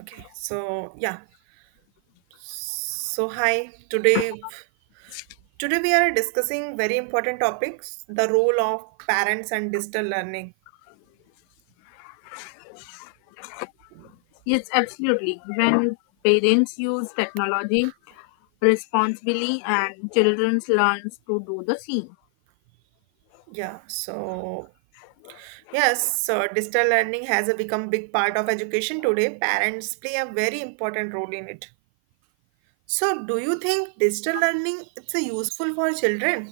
Okay, so yeah. So hi, today today we are discussing very important topics, the role of parents and digital learning. Yes, absolutely. When parents use technology responsibly and children learn to do the same. Yeah, so yes, so digital learning has become big part of education today. Parents play a very important role in it. So do you think digital learning it's a useful for children?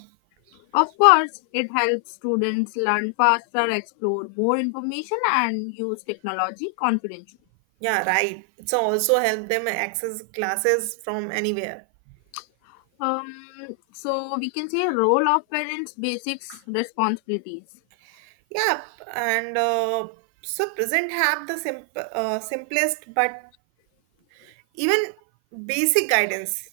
Of course, it helps students learn faster, explore more information, and use technology confidently. Yeah, right. It's also help them access classes from anywhere. So we can say role of parents, basics, responsibilities. Yep, and so present have the simplest but even basic guidance.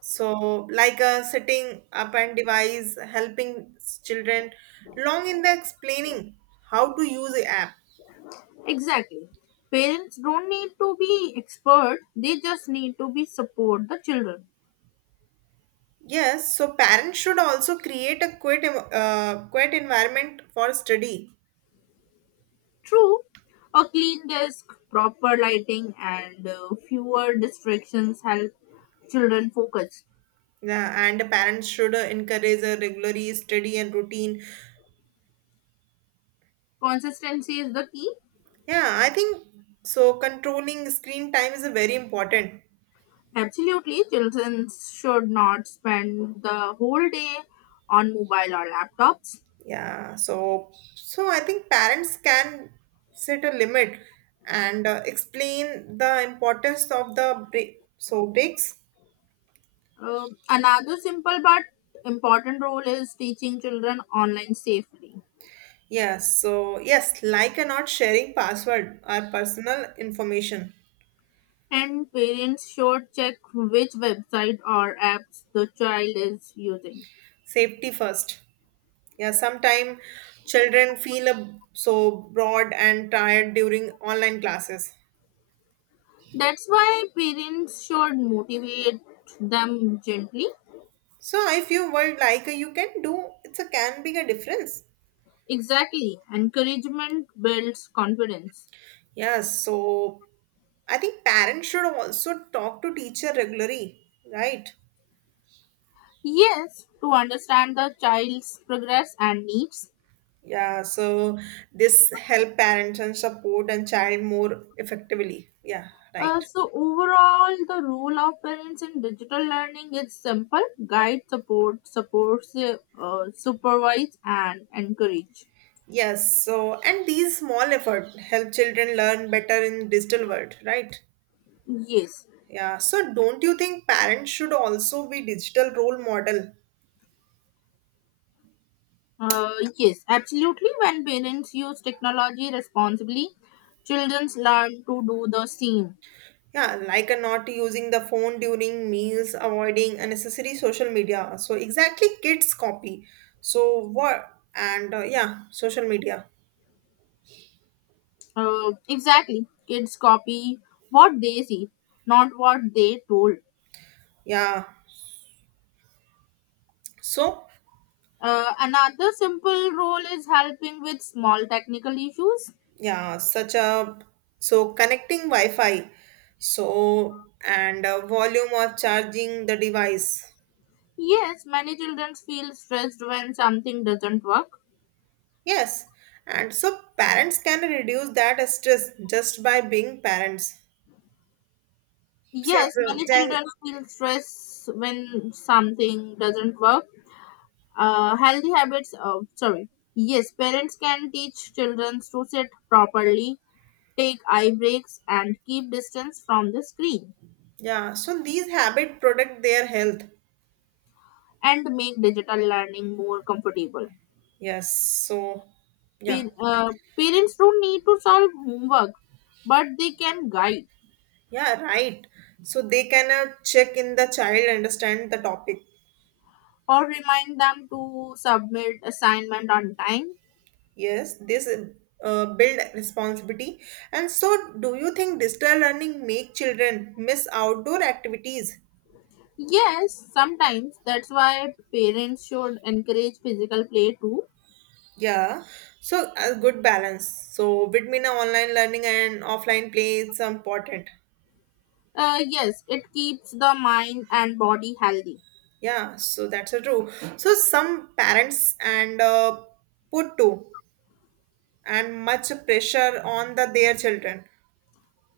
So, like setting up and device, helping children long in the explaining how to use the app. Exactly. Parents don't need to be expert; they just need to be support the children. Yes, so parents should also create a quiet, quiet environment for study. True, a clean desk, proper lighting, and fewer distractions help children focus. Yeah, and parents should encourage a regular study and routine. Consistency is the key. Yeah, I think so. Controlling screen time is very important. Absolutely, children should not spend the whole day on mobile or laptops. Yeah, so I think parents can set a limit and explain the importance of the break. So breaks. Another simple but important role is teaching children online safely. Yes, so yes, like and not sharing password or personal information. And parents should check which website or apps the child is using. Safety first. Yeah, sometimes children feel a, so bored and tired during online classes. That's why parents should motivate them gently. So if you were like you can do, it's a can be a difference. Exactly. Encouragement builds confidence. Yes, so I think parents should also talk to teacher regularly, right? Yes, to understand the child's progress and needs. Yeah, so this help parents and support and child more effectively. Yeah, right. Overall, the role of parents in digital learning is simple guide, support, supervise, and encourage. Yes, so and these small effort help children learn better in digital world, right? Yes, Yeah, so don't you think parents should also be digital role model. uh, yes, absolutely. When parents use technology responsibly, children learn to do the same. Yeah, like a not using the phone during meals, avoiding unnecessary social media. So exactly, kids copy. So what? And yeah, social media. Exactly. Kids copy what they see, not what they told. Yeah. So Another simple role is helping with small technical issues. yeah, such a so connecting Wi-Fi. So and volume of charging the device. Yes, many children feel stressed when something doesn't work. Yes. And so parents can reduce that stress just by being parents. Yes, many Separate- children feel stress when something doesn't work. Healthy habits, sorry. Yes, parents can teach children to sit properly, take eye breaks, and keep distance from the screen. Yeah. So these habit protect their health. And make digital learning more comfortable. Yes, so yeah, Pa- uh, Parents don't need to solve homework, but they can guide yeah, right. So they can check in the child understand the topic. or remind them to submit assignment on time. Yes, this build responsibility. And so, do you think digital learning make children miss outdoor activities? Yes, sometimes that's why parents should encourage physical play too. Yeah, so a good balance. So between online learning and offline play is important. Yes, it keeps the mind and body healthy. Yeah, so that's true. So some parents and put to and much pressure on the their children.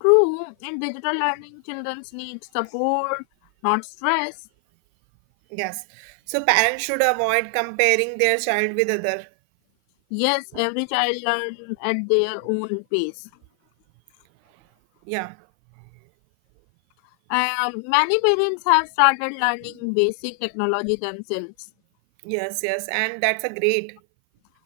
True, in digital learning, children need support, not stress. Yes. So parents should avoid comparing their child with other. Yes, every child learn at their own pace. Yeah. Many parents have started learning basic technology themselves. Yes, yes. And that's a great.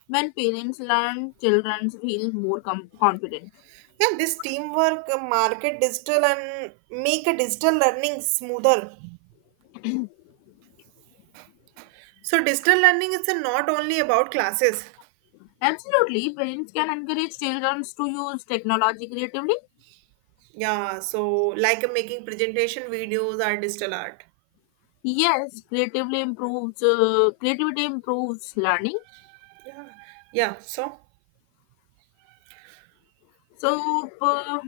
When parents learn, children feel more confident. Yeah, this teamwork market digital and make a digital learning smoother. So digital learning is not only about classes. Absolutely, parents can encourage children to use technology creatively. Yeah, so like making presentation videos are digital art. Yes, creatively improves creativity improves learning. Yeah. Yeah. So So,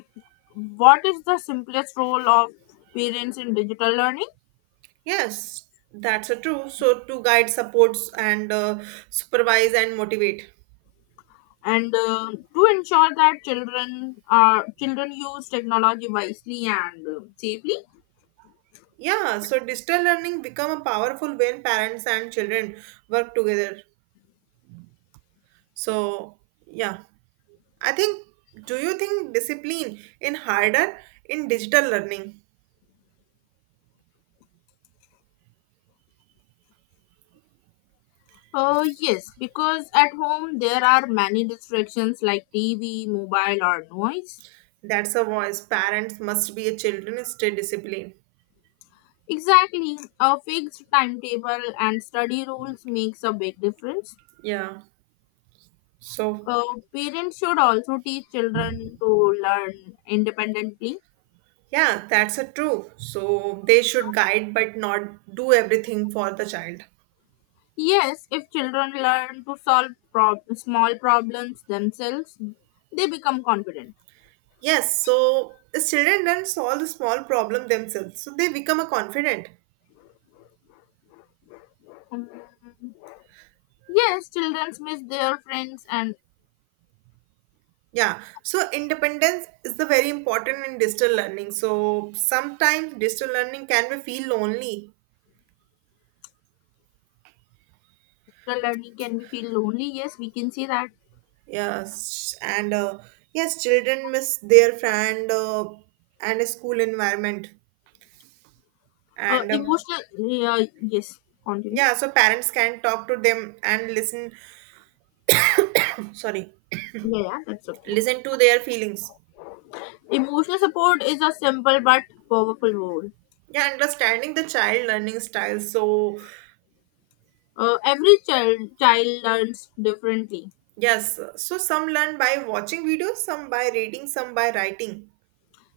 what is the simplest role of parents in digital learning? yes, that's a true. So to guide, supports and supervise and motivate. And to ensure that children use technology wisely and safely. Yeah, so digital learning become a powerful when parents and children work together. So yeah, I think do you think discipline in harder in digital learning? Yes, because at home there are many distractions like TV, mobile, or noise. That's a voice. Parents must be a children stay disciplined. Exactly, a fixed timetable and study rules makes a big difference. Yeah. So Uh, Parents should also teach children to learn independently. yeah, that's a true. So they should guide but not do everything for the child. Yes, if children learn to solve small problems themselves, they become confident. Yes, so the children then solve the small problem themselves. So they become a confident. Um, Yes, children miss their friends and Yeah, so independence is the very important in digital learning. So sometimes digital learning can be feel lonely. the learning can be feel lonely. Yes, we can see that. Yes, and yes, children miss their friend and a school environment, and Emotional, yeah, yes, continue. yeah, so parents can talk to them and listen. Sorry, Yeah, yeah, that's okay. listen to their feelings. Emotional support is a simple but powerful role. Yeah, understanding the child learning style. So Every child learns differently. yes, so some learn by watching videos, some by reading, some by writing.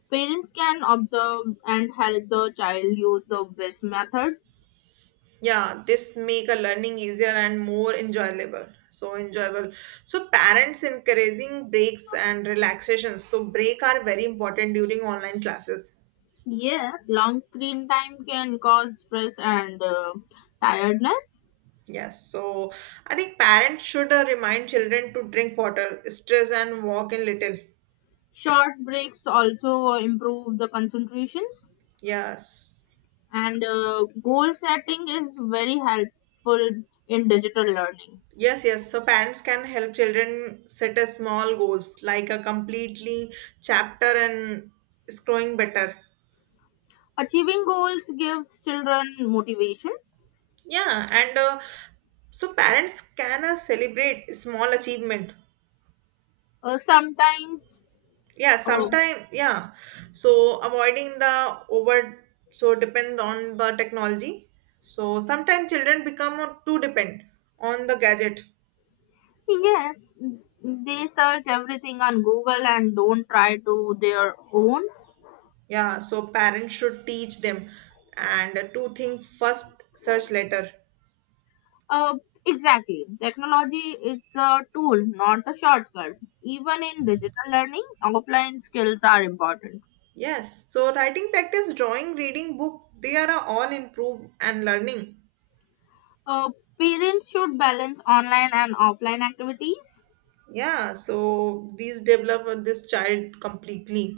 Parents can observe and help the child use the best method. Yeah, this make a learning easier and more enjoyable, so enjoyable. So parents encouraging breaks and relaxations, so break are very important during online classes. Yes, long screen time can cause stress and tiredness. Yes, so I think parents should remind children to drink water stress and walk in little. Short breaks also improve the concentrations. yes And goal setting is very helpful in digital learning. yes yes, so parents can help children set a small goals like a completely chapter and scrolling better. Achieving goals gives children motivation. Yeah, and so parents can celebrate small achievement. Uh, sometimes, Yeah, uh, sometime yeah. So avoiding the over so depend on the technology. So sometimes children become too depend on the gadget. yes, they search everything on Google and don't try to their own. Yeah, so parents should teach them and to think first, search later. Uh, exactly. Technology it's a tool, not a shortcut. Even in digital learning, offline skills are important. Yes, so writing practice, drawing, reading book, they are all improve and learning. Uh, Parents should balance online and offline activities. Yeah, so these develop this child completely.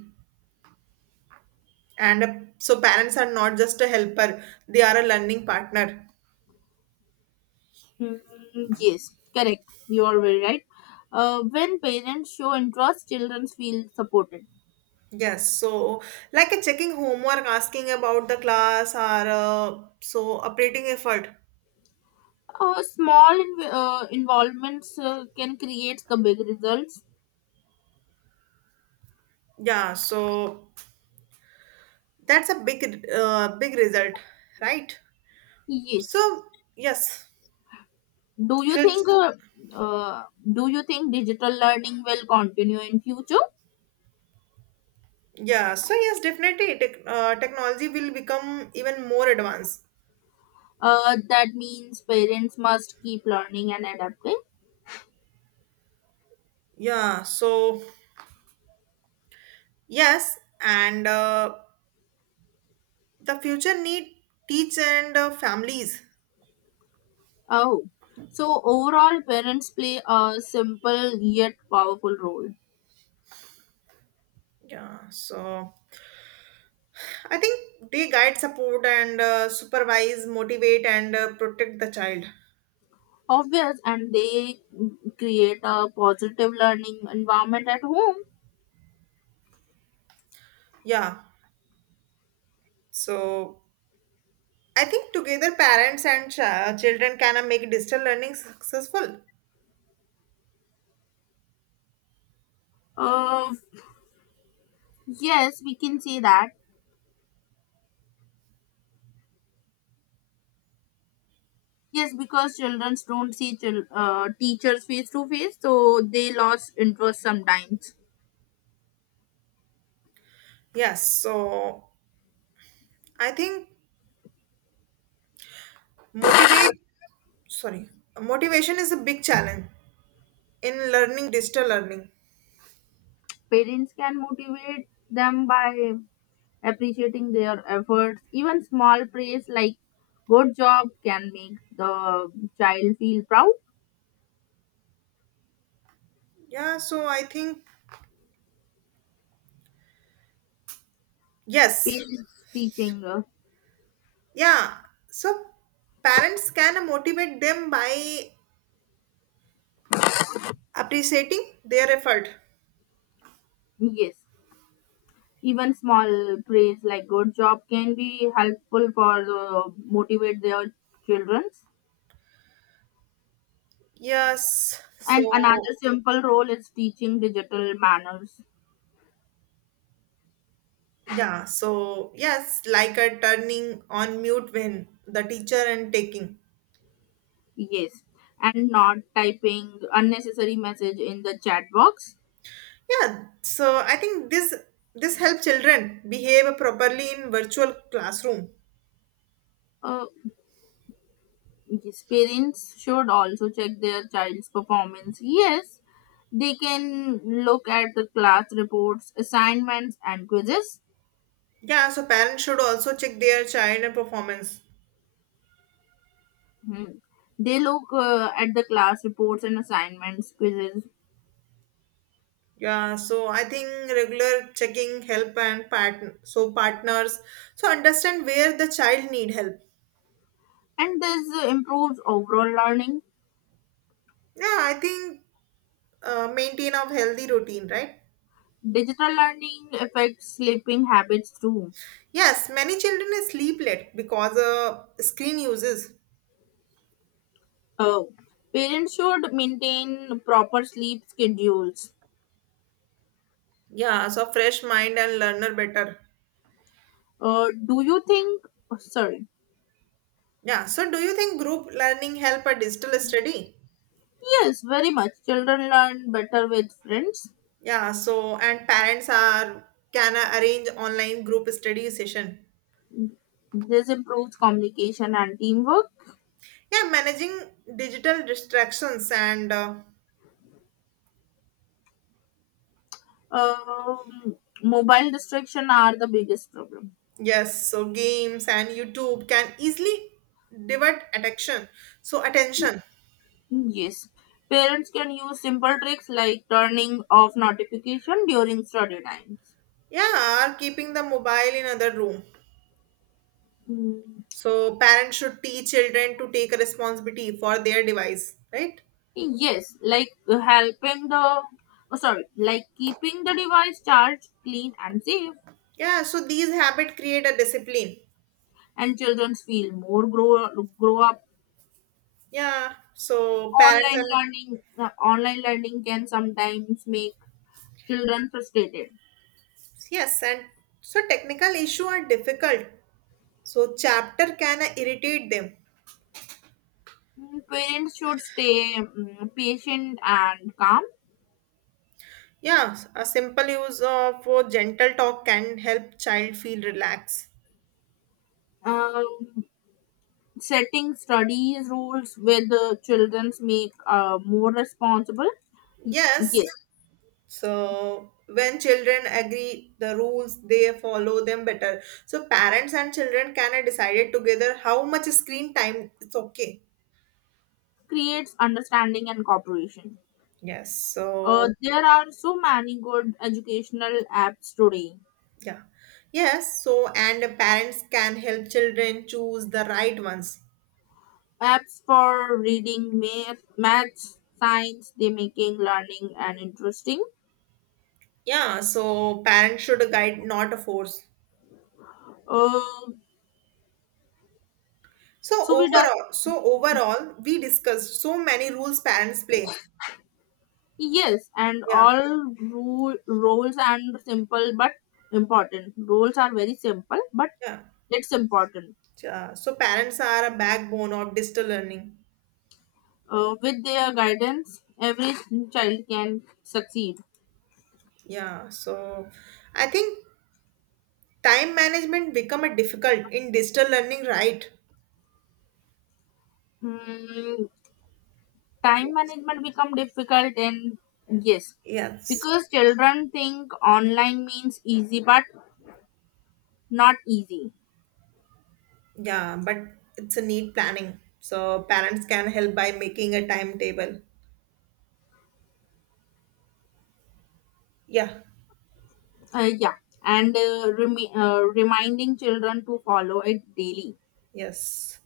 And so parents are not just a helper, they are a learning partner. Mm, yes, correct. You are very right. When parents show interest, children feel supported. Yes, so like a checking homework, asking about the class, or so operating effort. Small involvements can create the big results. Yeah, so that's a big result, right? So Yes. yes. Do you think? Fifth- uh, do you think digital learning will continue in future? yeah, so yes, definitely technology will become even more advanced. That means parents must keep learning and adapting. Yeah, so yes, and the future need teach and families. Oh, so overall, parents play a simple yet powerful role. Yeah, so I think they guide, support, and supervise, motivate, and protect the child. Obvious, and they create a positive learning environment at home. Yeah, so I think together parents and children can make digital learning successful. Uh, yes, we can say that. Yes, because children don't see teachers face to face, so they lost interest sometimes. Yes, so I think motivate, sorry, motivation is a big challenge in learning digital learning. Parents can motivate them by appreciating their efforts. Even small praise like good job can make the child feel proud. Yeah, so I think, yes, Parents teaching, uh, yeah, so parents can motivate them by appreciating their effort. yes, even small praise like good job can be helpful for the motivate their children. Yes. And another So, simple role is teaching digital manners. yeah. So, yes, like a turning on mute when the teacher and taking. Yes, and not typing unnecessary message in the chat box. Yeah. So, I think this this help children behave properly in virtual classroom. Uh, yes, parents should also check their child's performance. Yes, they can look at the class reports, assignments, and quizzes. Yeah. So, parents should also check their child and performance. Hmm. They look at the class reports and assignments, quizzes, Yeah. So, I think regular checking help and partner. So, partners. So, understand where the child need help. and this improves overall learning. Yeah. I think maintain of healthy routine, right? Digital learning affects sleeping habits too. Yes, many children sleep late because screen uses. Oh, parents should maintain proper sleep schedules. Yeah, so fresh mind and learner better. Do you think? Oh, sorry. Yeah, so do you think group learning help a digital study? Yes, very much. Children learn better with friends. Yeah, so and parents are can arrange online group study session. This improves communication and teamwork. Yeah, managing digital distractions and Um, Mobile distraction are the biggest problem. yes, so games and YouTube can easily divert attention. So attention. Yes. Parents can use simple tricks like turning off notification during study times. Yeah, or keeping the mobile in other room. Mm, So parents should teach children to take responsibility for their device, right? yes, like helping the, oh, sorry, like keeping the device charged, clean and safe, Yeah, so these habits create a discipline. and children feel more grow up. Yeah, so parents and Online learning can sometimes make children frustrated. yes, and so technical issue are difficult. So chapter can irritate them. Mm, parents should stay mm, patient and calm. Yeah, a simple use of gentle talk can help child feel relaxed. Um, Setting study rules with the children make more responsible. Y- Yes, Yes, so when children agree the rules, they follow them better. So parents and children can decide it together how much screen time it's okay. creates understanding and cooperation. Yes. So There are so many good educational apps today. yeah. Yes. So and the parents can help children choose the right ones. Apps for reading, math, maths, science. They making learning and interesting. Yeah. So parents should guide, not force. Uh, So So we just overall, so overall, we discussed so many rules parents play. yes, and Yeah. all rule roles and simple but important. Roles are very simple, but Yeah. it's important. Yeah. So parents are a backbone of digital learning. With their guidance, every child can succeed. Yeah, so I think time management become a difficult in digital learning, right? Mm, time management become difficult, and yes, Yes. because children think online means easy, but not easy. Yeah, but it's a need planning. So parents can help by making a timetable. Yeah, Yeah, and reminding children to follow it daily. yes.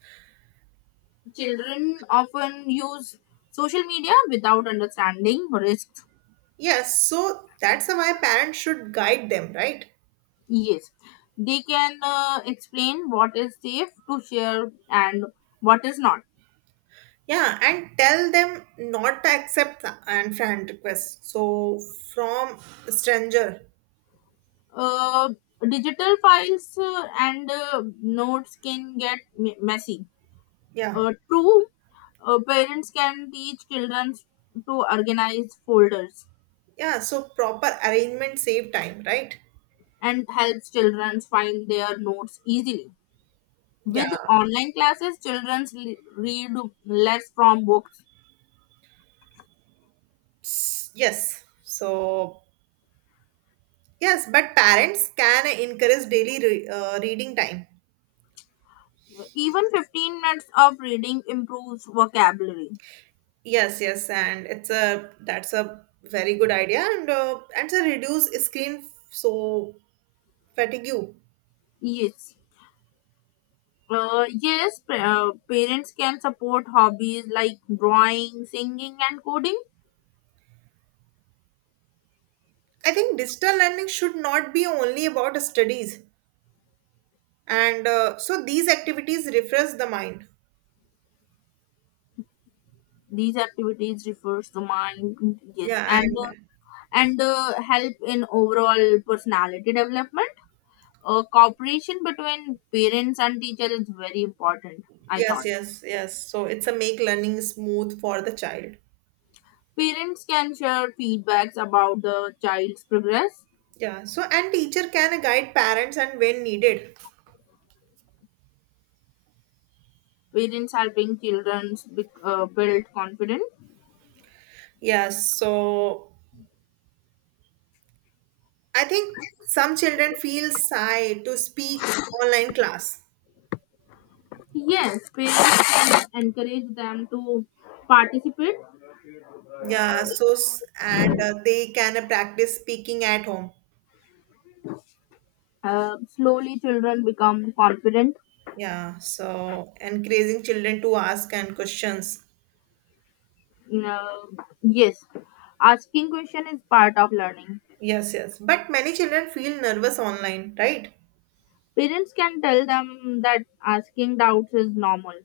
Children often use social media without understanding risks. Yes, so that's why parents should guide them, right? Yes, they can explain what is safe to share and what is not. Yeah, and tell them not to accept the friend request. So from stranger. Uh, Digital files and notes can get messy. Yeah. True, parents can teach children to organize folders Yeah, so proper arrangement save time, right? and helps children find their notes easily. With Yeah. online classes, children read less from books. Yes, so yes, but parents can encourage daily reading time. Even 15 minutes of reading improves vocabulary. Yes, yes, and it's a that's a very good idea, and to reduce screen so fatigue. Yes. Yes, parents can support hobbies like drawing, singing, and coding. I think digital learning should not be only about studies, and so these activities refresh the mind. These activities refresh the mind. Yes, Yeah. and And help in overall personality development. Cooperation between parents and teacher is very important. I yes, thought yes, yes, so it's a make learning smooth for the child. parents can share feedbacks about the child's progress. Yeah, so and teacher can guide parents and when needed. Parents helping children build confidence. Yes, so I think some children feel shy to speak online class. Yes, parents can encourage them to participate. Yeah, so and they can practice speaking at home. Slowly, children become confident. Yeah, so encouraging children to ask and questions. Uh, yes, asking question is part of learning. Yes, yes. But many children feel nervous online, right? Parents can tell them that asking doubts is normal.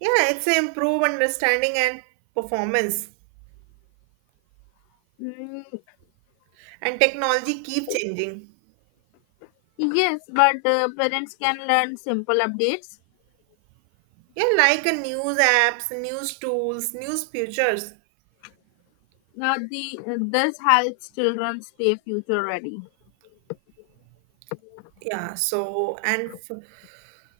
Yeah, it's a improve understanding and performance. Mm, And technology keep changing. yes, but parents can learn simple updates. Yeah, like a news apps, news tools, news futures. Now, the this helps children stay future ready. Yeah, so and f-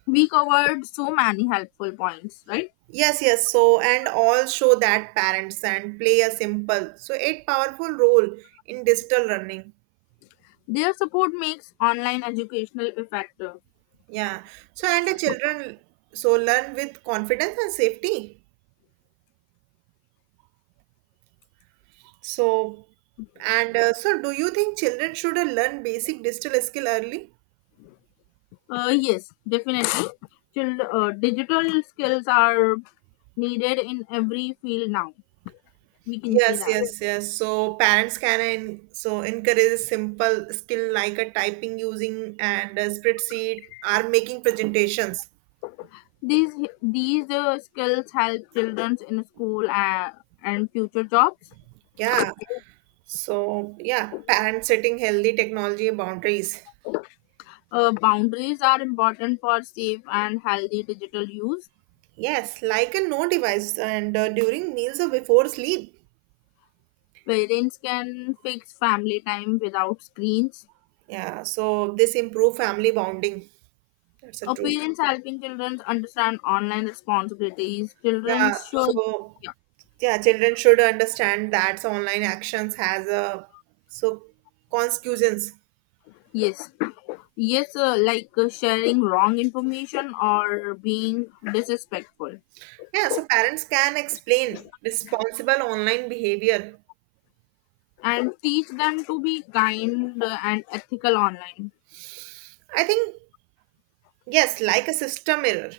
We covered so many helpful points, right? Yes, yes. So, and all show that parents and play a simple, so it powerful role in digital learning. Their support makes online educational effective. Yeah. So, and the children so learn with confidence and safety. So, and so, do you think children should learn basic digital skill early? Yes, definitely. Digital skills are needed in every field now. We can see Yes, that yes, yes. So parents can so encourage simple skill like a typing using and a spreadsheet or making presentations. these these skills help children in school and future jobs. Yeah. So, yeah, parents setting healthy technology boundaries. Boundaries are important for safe and healthy digital use. Yes, like a no device and during meals or before sleep. Parents can fix family time without screens. Yeah, so this improve family bonding. That's a true. Parents helping children understand online responsibilities. Children Yeah, should so yeah, children should understand that online actions has a so consequences. yes, yes, like sharing wrong information or being disrespectful, Yeah, so parents can explain responsible online behavior. and teach them to be kind and ethical online. I think yes, like a system error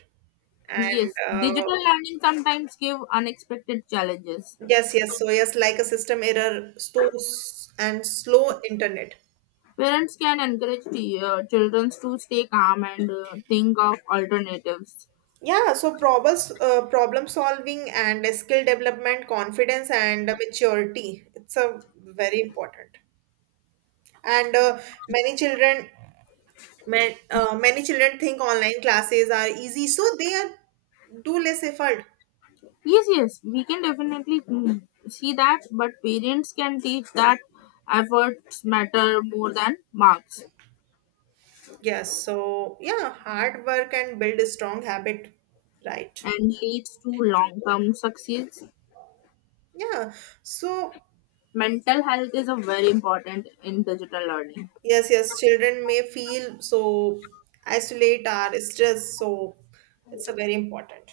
and Yes, digital learning sometimes give unexpected challenges. Yes, yes. So yes, like a system error, stores and slow internet. Parents can encourage the, children to stay calm and think of alternatives. Yeah, so problem solving and skill development, confidence and maturity. It's a very important. And many children, many children think online classes are easy, so they are do less effort. Yes, yes, we can definitely mm, see that, but parents can teach that efforts matter more than marks. Yes, so yeah, hard work and build a strong habit, right? And leads to long term success. Yeah, so Mental health is a very important in digital learning. yes, yes, children may feel so isolate or stressed, so it's a very important.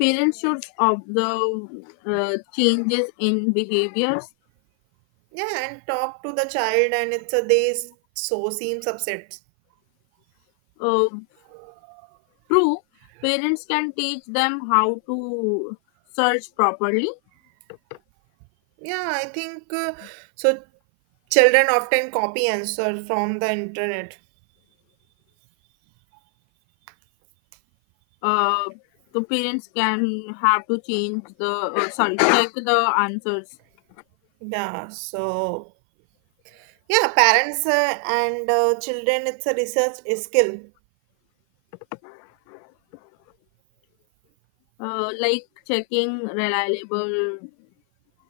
Parents should observe changes in behaviors. Yeah, and talk to the child, and it's a they so seems upset. Uh, True, parents can teach them how to search properly. Yeah, I think so. Children often copy answer from the internet. Uh, the parents can have to change the sorry check the answers. Yeah, so yeah, parents and children, it's a research skill. Like checking reliable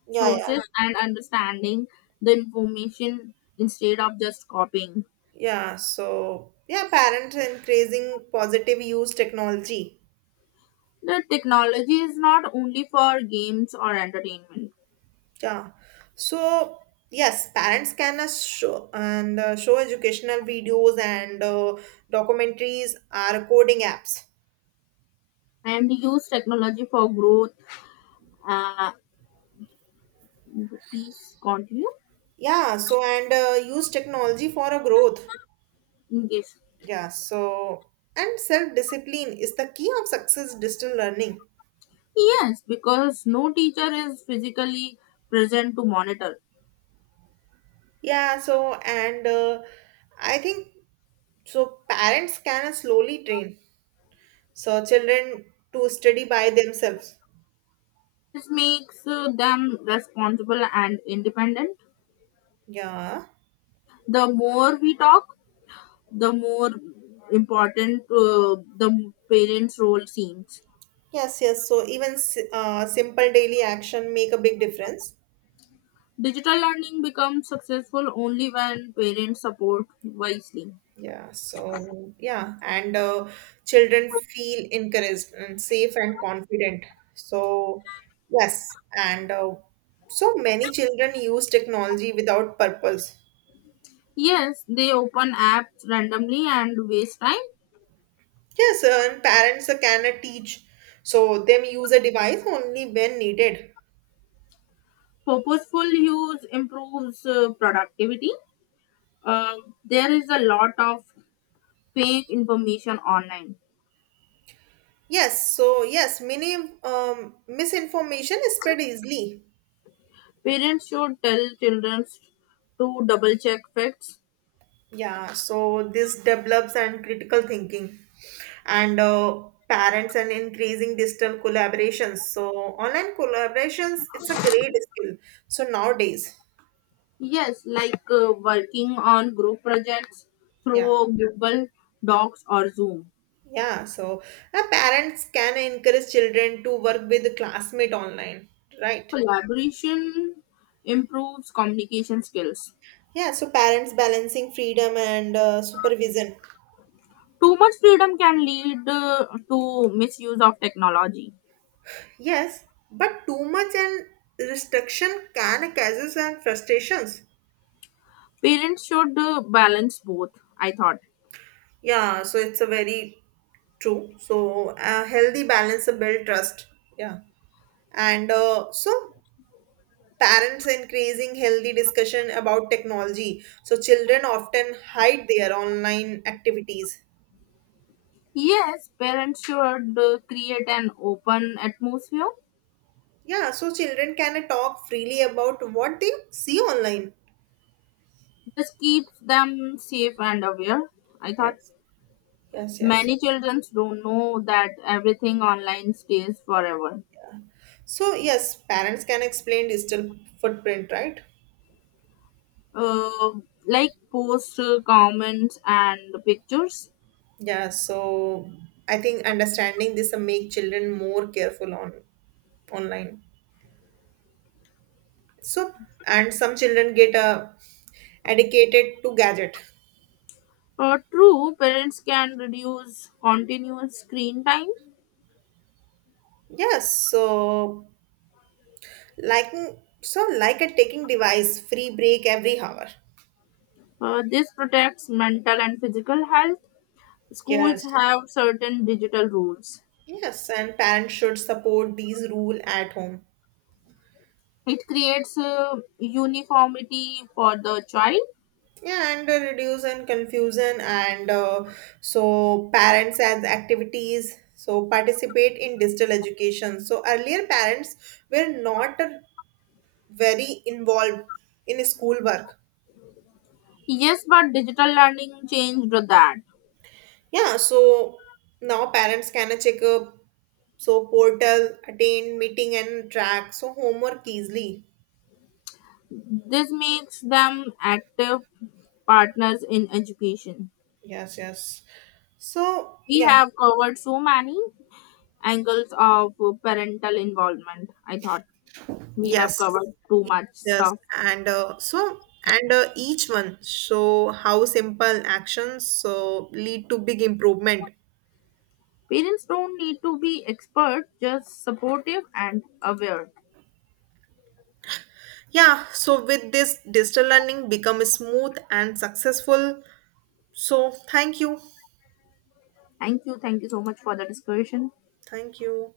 Yeah, yeah, sources and understanding the information instead of just copying. yeah. So yeah, parents increasing positive use technology. The technology is not only for games or entertainment, Yeah. So, yes, parents can show educational videos and documentaries are coding apps. and use technology for growth. Uh, Please continue. Yeah. So, and use technology for a growth. Yes. Yeah. So, and self discipline is the key of success digital learning. Yes, because no teacher is physically present to monitor. Yeah. So, and I think so, parents can slowly train so children to study by themselves. This makes them responsible and independent. Yeah. The more we talk, the more important the parents' role seems. Yes, yes. So even simple daily action make a big difference. Digital learning becomes successful only when parents support wisely. Yeah. So yeah, and children feel encouraged and safe and confident. So yes, and so many children use technology without purpose. Yes, they open apps randomly and waste time. Yes, and parents cannot teach. So them use a device only when needed. Purposeful use improves productivity. Uh, there is a lot of fake information online. Yes. So yes, many misinformation is spread easily. Parents should tell children to double check facts. Yeah, so this develops and critical thinking and parents and increasing digital collaborations. So online collaborations, it's a great skill. So nowadays, Yes, like working on group projects yeah. through Google Docs or Zoom. Yeah, so parents can encourage children to work with classmate online, right? Collaboration improves communication skills. Yeah, so parents balancing freedom and supervision. Too much freedom can lead to misuse of technology. Yes, but too much and restriction can causes and frustrations. Parents should balance both, I thought. Yeah, so it's a very true. So a healthy balance of build trust. Yeah. And so parents increasing healthy discussion about technology. So children often hide their online activities. Yes, parents should create an open atmosphere. Yeah. So children can talk freely about what they see online. This keeps them safe and aware. I thought Yes. Yes. Yes. Yes. many children don't know that everything online stays forever. So yes, parents can explain digital footprint, right? Uh, like posts, comments, and pictures. Yeah. So I think understanding this will make children more careful on online. So, and some children get educated to gadget. True, parents can reduce continuous screen time. Yes, so liking so like a taking device free break every hour. This protects mental and physical health. Schools Yes. have certain digital rules. Yes, and parents should support these rule at home. It creates uniformity for the child. Yeah, and reduce and confusion and so parents as activities so participate in digital education. So earlier parents were not very involved in school work. Yes, but digital learning changed that. Yeah, so now parents can check up so portal, attend meeting and track so homework easily. This makes them active partners in education. Yes, yes. So We yeah, have covered so many angles of parental involvement. I thought we have yes, covered too much yes, stuff. and so and each one show how simple actions so lead to big improvement. Parents don't need to be expert, just supportive and aware. Yeah, so with this digital learning become smooth and successful. So thank you, Thank you. Thank you so much for the discussion. thank you.